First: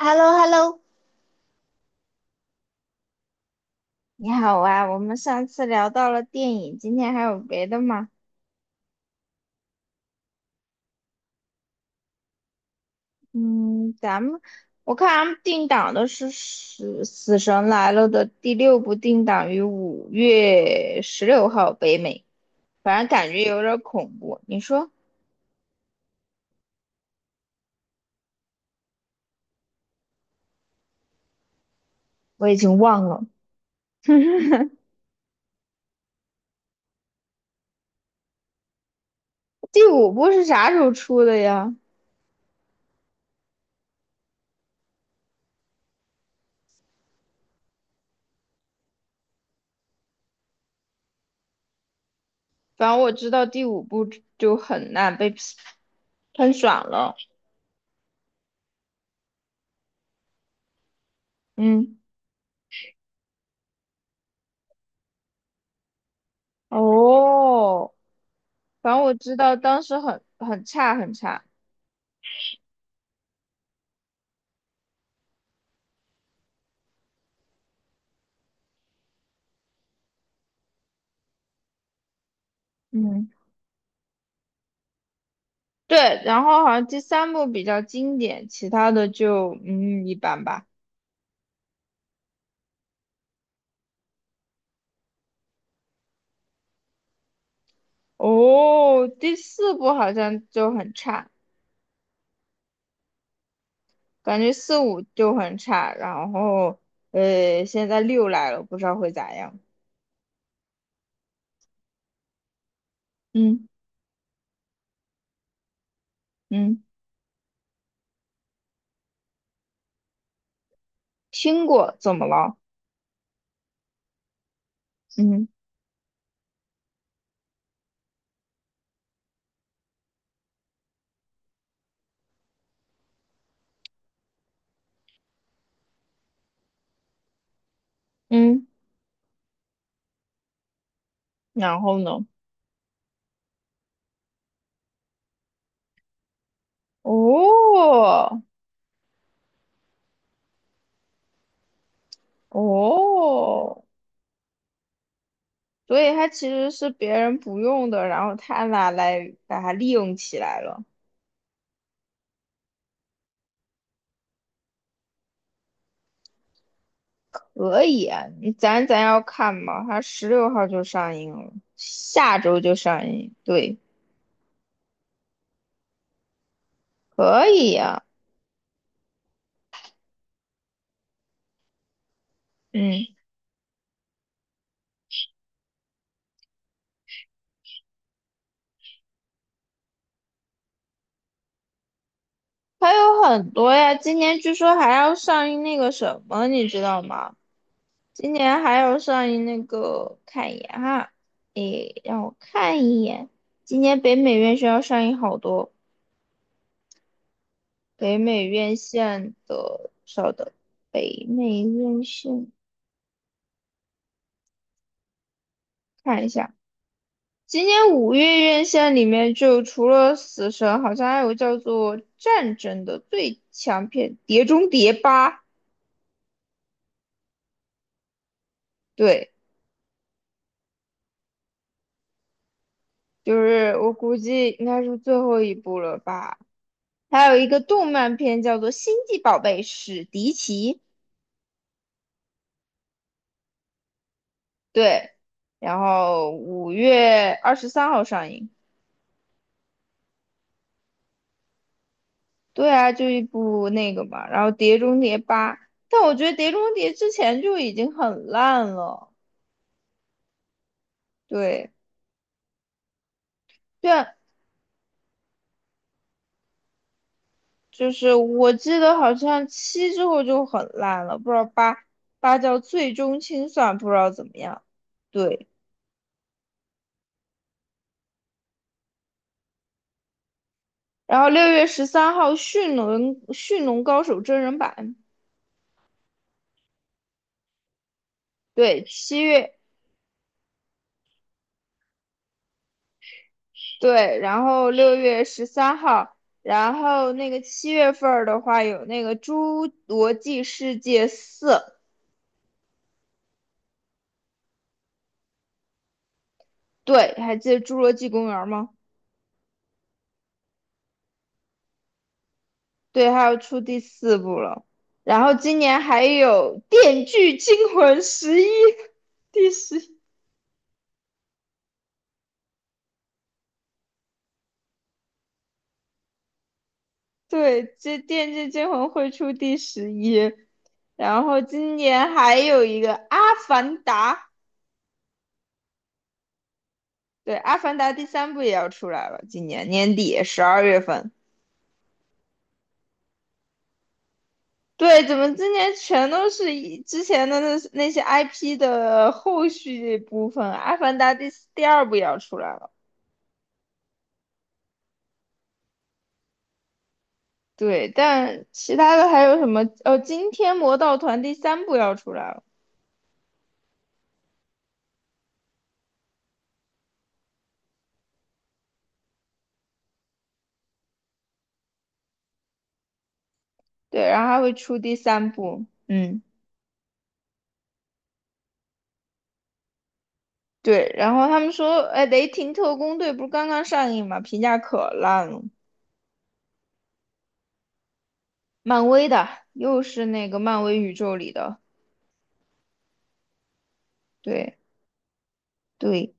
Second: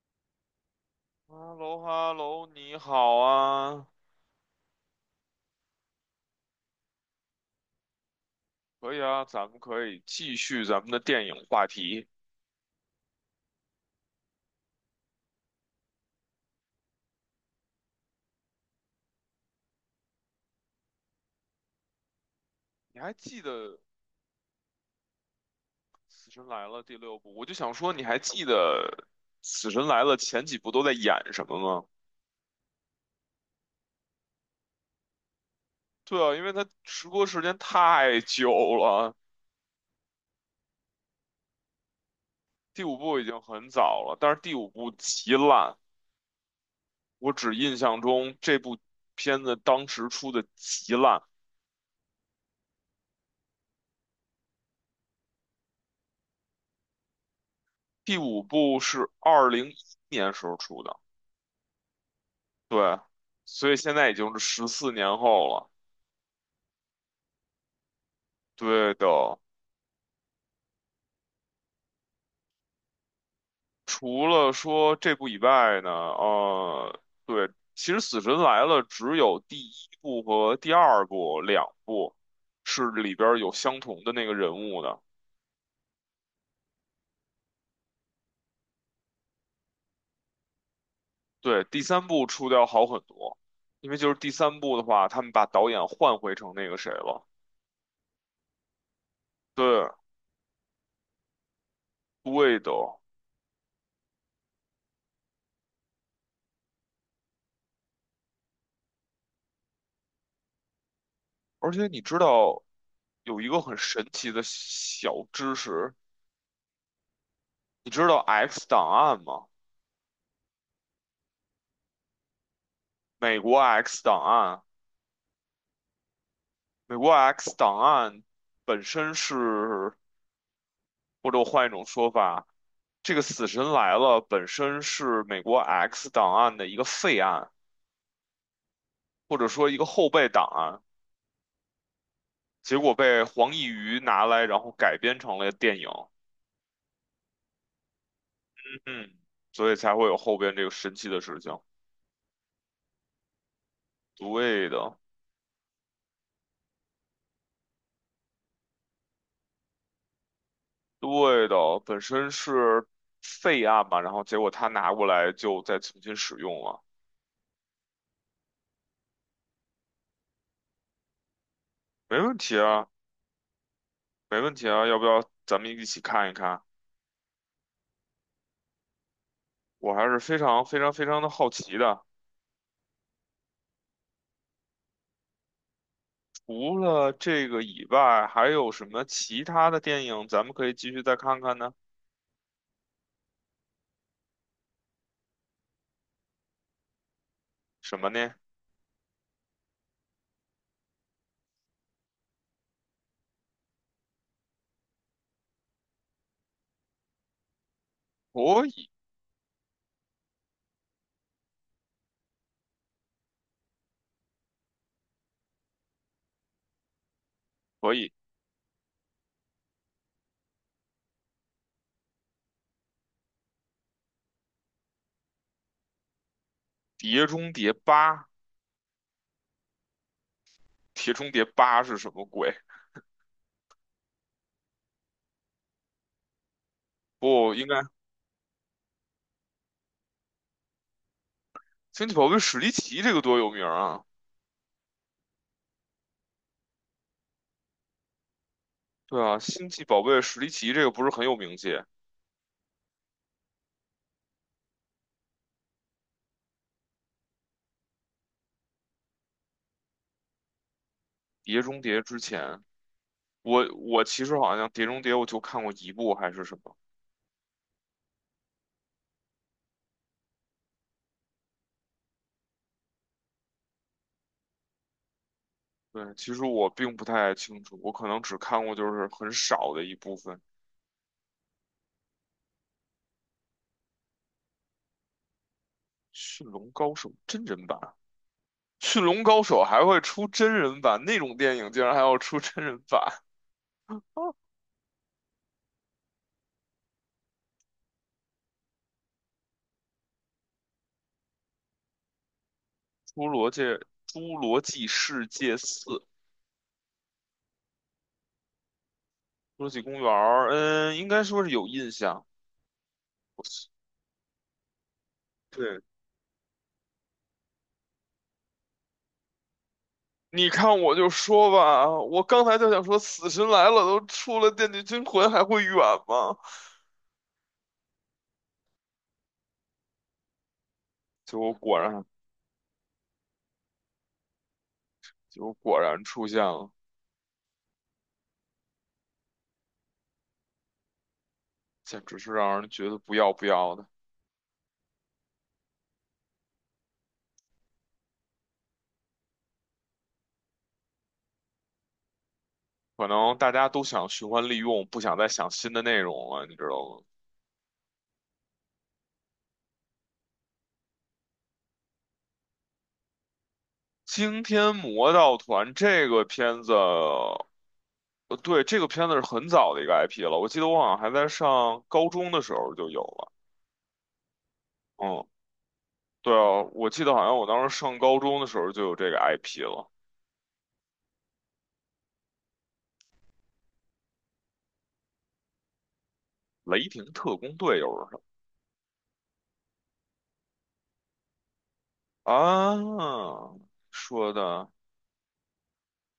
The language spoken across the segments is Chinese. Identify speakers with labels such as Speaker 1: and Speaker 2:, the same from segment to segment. Speaker 1: h e l l o h e l l o
Speaker 2: 哈喽哈喽，你好啊，
Speaker 1: 你好啊，我们上次聊到了电影，今天还有别的吗？
Speaker 2: 可以啊，咱们可以继续咱们的电影话题。
Speaker 1: 嗯，我看咱们定档的是《死神来了》的第六部，定档于5月16号北美，反
Speaker 2: 你
Speaker 1: 正
Speaker 2: 还
Speaker 1: 感
Speaker 2: 记
Speaker 1: 觉有点
Speaker 2: 得
Speaker 1: 恐怖。你说
Speaker 2: 《死神来了》第六部？我就想说，你还记得《死神来了》前几部都在演什么吗？
Speaker 1: 我已经忘了
Speaker 2: 对啊，因为它时播时间太久了，
Speaker 1: 第五部是啥时候出的呀？
Speaker 2: 第五部已经很早了，但是第五部极烂，我只印象中这部片子当时出的极烂，
Speaker 1: 反正我知道第五部就很烂，被 喷爽了。
Speaker 2: 第五部是2011年时候出的。
Speaker 1: 嗯，
Speaker 2: 对，所以现在已经是14年后了。
Speaker 1: 哦，反
Speaker 2: 对
Speaker 1: 正
Speaker 2: 的，
Speaker 1: 我知道当时很差很差，
Speaker 2: 除了说这部以外呢，对，其实《死神来了》只有第一部和第二部两部是里
Speaker 1: 嗯，
Speaker 2: 边儿有相同的那个人物的。
Speaker 1: 对，然后好像第三部比较经典，其他的就一般吧。
Speaker 2: 对，第三部出的要好很多，因为就是第三部的话，他们把导演换回成那个谁了。
Speaker 1: 哦，第四
Speaker 2: 对，
Speaker 1: 部好像就很差，
Speaker 2: 对的，
Speaker 1: 感觉四五就很差，然后现在六来了，不知道会咋样。
Speaker 2: 而且你知道有一个
Speaker 1: 嗯
Speaker 2: 很神奇的小知识，
Speaker 1: 嗯，
Speaker 2: 你知道 X 档案吗？
Speaker 1: 听过，怎么了？
Speaker 2: 美国 X 档案，
Speaker 1: 嗯
Speaker 2: 美国 X 档案本身是，或者我换一种说法，这个死神来了本身是美国 X 档案的一个废案，
Speaker 1: 嗯，
Speaker 2: 或者说一个后备档案，
Speaker 1: 然后呢？
Speaker 2: 结果被黄义瑜拿来，然后改编成了电影，
Speaker 1: 哦
Speaker 2: 嗯，所以才会有后边这个神奇的事情。
Speaker 1: 哦。
Speaker 2: 对的，
Speaker 1: 所以它其实是别人不用的，然后他拿来把它利用起来了。
Speaker 2: 对的，本身是废案嘛，然后结果他拿过来就再重新使用了，
Speaker 1: 可以啊，你咱要看嘛，它十六号就上映了，
Speaker 2: 没问
Speaker 1: 下
Speaker 2: 题
Speaker 1: 周就
Speaker 2: 啊。
Speaker 1: 上映。对，
Speaker 2: 没问题啊，要不要咱们一起看一看？
Speaker 1: 可以呀、
Speaker 2: 我还是非常非常非常的好奇的。
Speaker 1: 嗯，
Speaker 2: 除了这个以外，还有什么其他的电影咱们可以继续再看看呢？
Speaker 1: 还有很多呀，今年据说还要上映那个什么，你知道吗？
Speaker 2: 什么
Speaker 1: 今
Speaker 2: 呢？
Speaker 1: 年还要上映那个，看一眼哈，诶，让我看一眼，今年北美院线要上映好多。北美
Speaker 2: 可
Speaker 1: 院
Speaker 2: 以，
Speaker 1: 线的，稍等，北美院线看一下，今年
Speaker 2: 可以，
Speaker 1: 五月院线里面就除了《死神》，好像还有叫做《战争》的最强片《碟中谍八》，
Speaker 2: 《碟中谍八》，
Speaker 1: 对，
Speaker 2: 《碟中谍八》是什么鬼？
Speaker 1: 就是我估计应该是最后一部了吧。还有一
Speaker 2: 不
Speaker 1: 个
Speaker 2: 应该，
Speaker 1: 动漫片叫做《星际宝贝史迪奇》，
Speaker 2: 《星际宝贝史迪奇》这个多有名啊！
Speaker 1: 对，然后5月23号上映。
Speaker 2: 对啊，《星际宝贝史迪奇》这个不是很有名气，
Speaker 1: 对啊，就一部那个嘛，然后《碟中谍八》，但我觉得《碟中谍》之前就已经很烂了。
Speaker 2: 《碟
Speaker 1: 对，
Speaker 2: 中谍》之前，我
Speaker 1: 对
Speaker 2: 我
Speaker 1: 啊
Speaker 2: 其实好像《碟中谍》我就看过一部还是什么。
Speaker 1: 就是我记得好像七之后就很烂了，不知道八八叫最终清算，不知道怎么样。对，
Speaker 2: 对，其实我并不太清楚，我可能只看过就是很少的一部分
Speaker 1: 然后六月十三号《驯龙高手》真人版，
Speaker 2: 《驯龙高手》真人版，
Speaker 1: 对，
Speaker 2: 《驯
Speaker 1: 七
Speaker 2: 龙高
Speaker 1: 月
Speaker 2: 手》还会出真人版，那种电影竟然还要出真人版，
Speaker 1: 对，然后六月十三号。然后那个七月份儿的话，有那个《侏罗纪世界四》，
Speaker 2: 《侏罗界》《侏罗纪世界四》《侏
Speaker 1: 对，还记得《侏罗纪公园》吗？
Speaker 2: 罗纪公园》，嗯，应该说是有印象。
Speaker 1: 对，它要
Speaker 2: 我
Speaker 1: 出第四部了。然后今年
Speaker 2: 对，
Speaker 1: 还有《电锯惊魂十一》第十一，
Speaker 2: 你看我就说吧，我刚才就想说《死神来了》都出了，《电锯惊魂》还会远吗？
Speaker 1: 对，这《电锯惊魂》会出第十一。然
Speaker 2: 结
Speaker 1: 后
Speaker 2: 果
Speaker 1: 今
Speaker 2: 果然，
Speaker 1: 年还有一个《阿凡达》，
Speaker 2: 结果果然出现了，
Speaker 1: 对，《阿凡达》第三部也要出来了，今年年底12月份。
Speaker 2: 简直是让人觉得不要不要的。
Speaker 1: 对，怎么今年全都是以之前的那些 IP 的后续部分？《阿凡达》第四第二部也要出来了。
Speaker 2: 可能大家都想循环利用，不想再想新的内容了，你知道吗？
Speaker 1: 对，但其他的还有什么？哦，今天《魔盗团》第三部要出来了，
Speaker 2: 《惊天魔盗团》这个片子，对，这个片子是很早的一个 IP 了，我记得我好像还在上高中的时候就有了。
Speaker 1: 对，然后还会出第
Speaker 2: 嗯，
Speaker 1: 三部，嗯，
Speaker 2: 对啊，我记得好像我当时上高中的时候就有这个 IP 了，
Speaker 1: 对，然后他们说，哎，《雷霆特工队》不是刚刚上映嘛，评价可烂了，
Speaker 2: 《雷霆特工队》又是什
Speaker 1: 漫威的，又是那个漫威宇宙里的，
Speaker 2: 么啊？说
Speaker 1: 对
Speaker 2: 的
Speaker 1: 对，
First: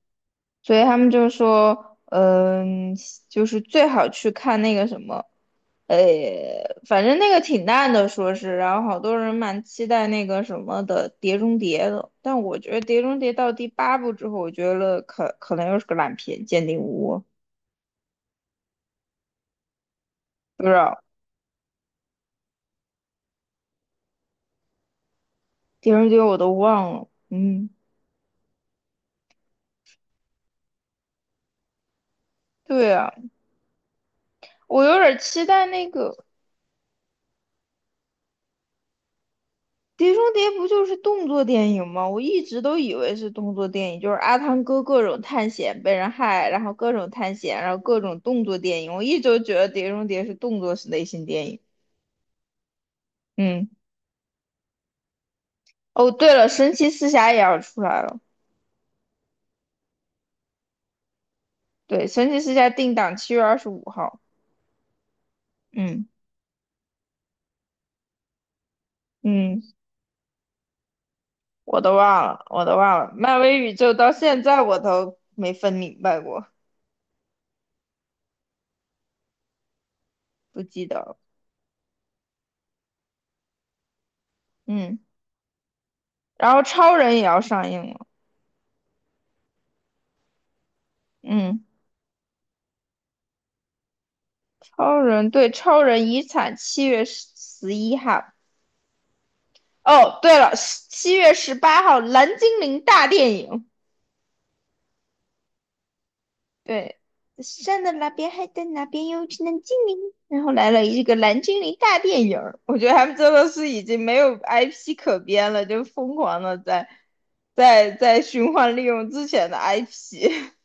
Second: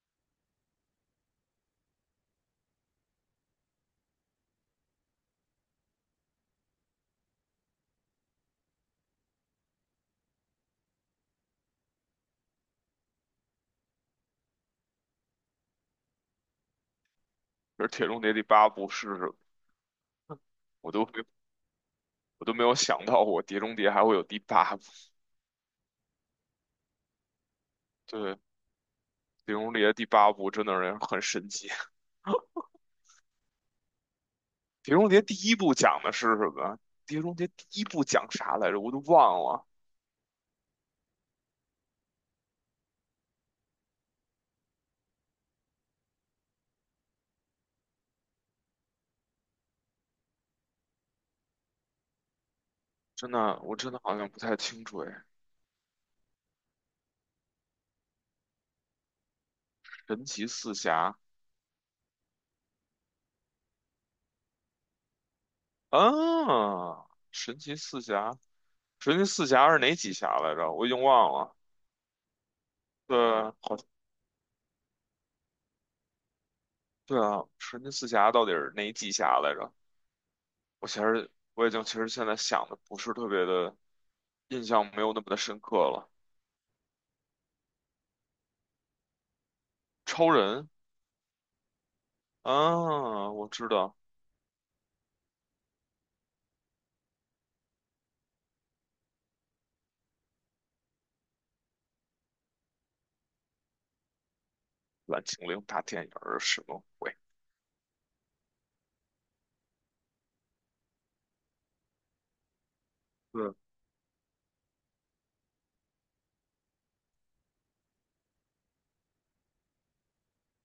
Speaker 1: 所以他们就说，嗯，就是最好去看那个什么，呃，反正那个挺烂的，说是，然后好多人蛮期待那个什么的《碟中谍》的，但我觉得《碟中谍》到第八部之后，我觉得可能又是个烂片，《鉴定无误
Speaker 2: 是《铁中谍》第八部是什么？
Speaker 1: 不知
Speaker 2: 我
Speaker 1: 道
Speaker 2: 都没我都没有想到，我《碟中谍》还会有第八部。
Speaker 1: 《碟中谍》我都忘了，嗯，
Speaker 2: 对，碟中谍第八部真的是很神奇。
Speaker 1: 对啊，我
Speaker 2: 碟
Speaker 1: 有
Speaker 2: 中
Speaker 1: 点
Speaker 2: 谍第
Speaker 1: 期
Speaker 2: 一
Speaker 1: 待
Speaker 2: 部
Speaker 1: 那
Speaker 2: 讲
Speaker 1: 个。
Speaker 2: 的是什么？碟中谍第一部讲啥来着？我都忘了。
Speaker 1: 《碟中谍》不就是动作电影吗？我一直都以为是动作电影，就是阿汤哥各种探险被人害，然后各种探险，然后各种动作电影。我一直都觉得《碟中谍》是动作类型电影。
Speaker 2: 真的，
Speaker 1: 嗯，
Speaker 2: 我真的好像不太清楚哎。
Speaker 1: 哦，对了，《神奇四侠》也要出来了。
Speaker 2: 神奇四侠
Speaker 1: 对，《神奇四侠》定档7月25号。嗯
Speaker 2: 啊，神奇四侠，神奇四
Speaker 1: 嗯，
Speaker 2: 侠是哪几侠来着？我已经忘了。
Speaker 1: 我都忘了，我都忘了。
Speaker 2: 对，
Speaker 1: 漫威宇
Speaker 2: 好，
Speaker 1: 宙到现在我都没分明白过，
Speaker 2: 对啊，神奇四侠到底是哪几侠来着？
Speaker 1: 不记
Speaker 2: 我
Speaker 1: 得
Speaker 2: 其
Speaker 1: 了。
Speaker 2: 实我已经其实现在想的不是特别的印象，
Speaker 1: 嗯，
Speaker 2: 没有那么的深刻了。
Speaker 1: 然后超人也要上映了。
Speaker 2: 超人
Speaker 1: 嗯。
Speaker 2: 啊，我知道。
Speaker 1: 超人对超人遗产7月11号。哦，对了，7月18号蓝精灵大电影。
Speaker 2: 蓝精灵大电影儿什么
Speaker 1: 对，
Speaker 2: 鬼？
Speaker 1: 山的那边海的那边有一只蓝精灵，然后来了一个蓝精灵大电影儿我觉得他们真的是
Speaker 2: 对
Speaker 1: 已经没有 IP 可编了，就疯狂的在循环利用之前的 IP。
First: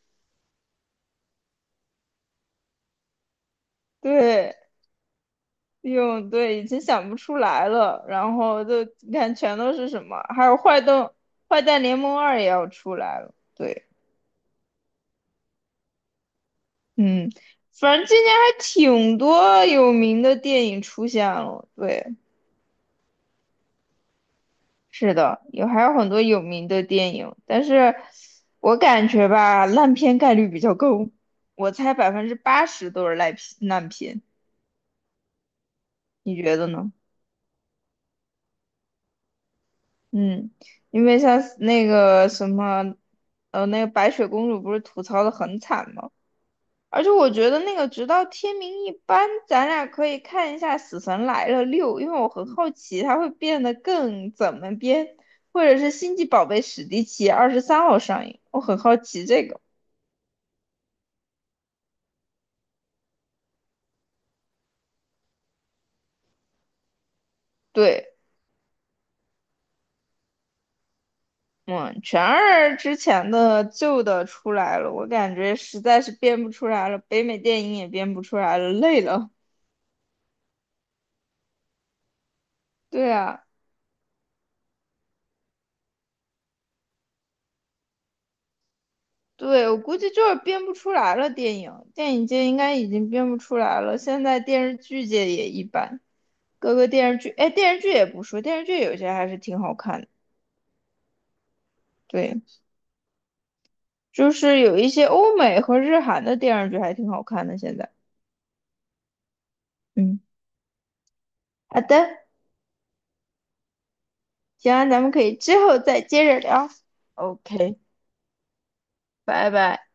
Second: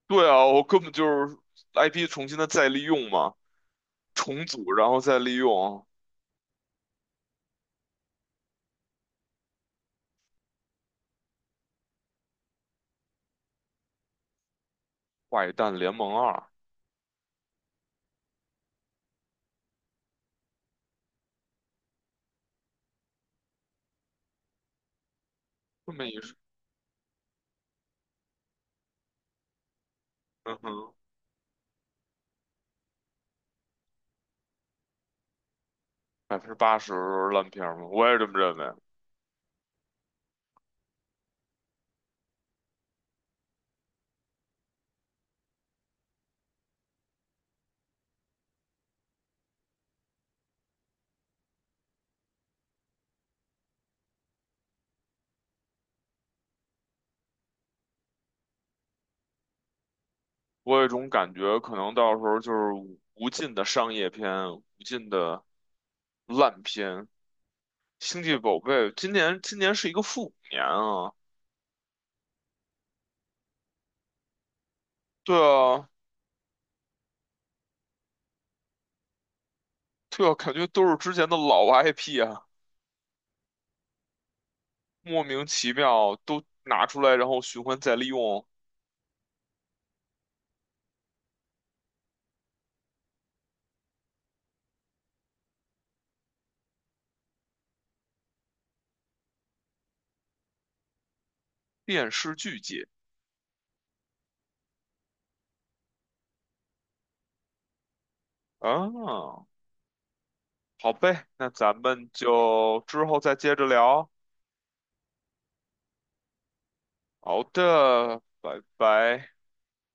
Speaker 2: 对啊，我根本就是 IP 重新的再利用嘛，重
Speaker 1: 对。
Speaker 2: 组然后再利用
Speaker 1: 哟，对，已经想不出来了。然后就你看，全都是什么？还有坏蛋，坏蛋联盟二也要出来了。对，
Speaker 2: 《坏蛋联盟二》
Speaker 1: 嗯，反正今年还挺多有名的电影出现了。对，是的，有还有
Speaker 2: 这么
Speaker 1: 很
Speaker 2: 一
Speaker 1: 多
Speaker 2: 说，
Speaker 1: 有名的电影，但是我感觉吧，烂片概率
Speaker 2: 嗯
Speaker 1: 比较
Speaker 2: 哼，
Speaker 1: 高，我猜80%都是烂片，烂片，你
Speaker 2: 百分之
Speaker 1: 觉得
Speaker 2: 八
Speaker 1: 呢？
Speaker 2: 十烂片儿嘛，我也这么认为。
Speaker 1: 嗯，因为像那个什么，那个白雪公主不是吐槽的很惨吗？而且我觉得那个直到天明一般，咱俩可以看一下《死神来了六》，因为我很好奇它会变得更怎么编，或者是《星际宝贝史迪奇》二十三号上映，我很好奇这个。
Speaker 2: 我有一种感觉，可能到时候就是无尽的商业片，无尽的烂片。
Speaker 1: 对，
Speaker 2: 星际宝贝今年是一个复古年啊，
Speaker 1: 嗯，全二之前的旧的出来了，我感
Speaker 2: 对
Speaker 1: 觉实
Speaker 2: 啊，
Speaker 1: 在是编不出来了，北美电影也编不出来了，累了。
Speaker 2: 对啊，感觉都是之前的老 IP 啊。
Speaker 1: 对啊。
Speaker 2: 莫名其妙都拿出来，然后循环再利用，
Speaker 1: 对，我估计就是编不出来了。电影电影界应该已经编不出来了，现在电视剧界也一般。各个电视剧，哎，电视剧也不说，电视剧有些还是挺好看的。
Speaker 2: 便是
Speaker 1: 对，
Speaker 2: 剧解
Speaker 1: 就是有一些欧美和日韩的电视剧还挺好看的。现在，
Speaker 2: 啊。
Speaker 1: 嗯，
Speaker 2: 好呗，那咱
Speaker 1: 好的，
Speaker 2: 们就之后再接着聊。
Speaker 1: 行啊咱们可以之后再接着聊。
Speaker 2: 好
Speaker 1: OK，
Speaker 2: 的，拜拜。
Speaker 1: 拜拜。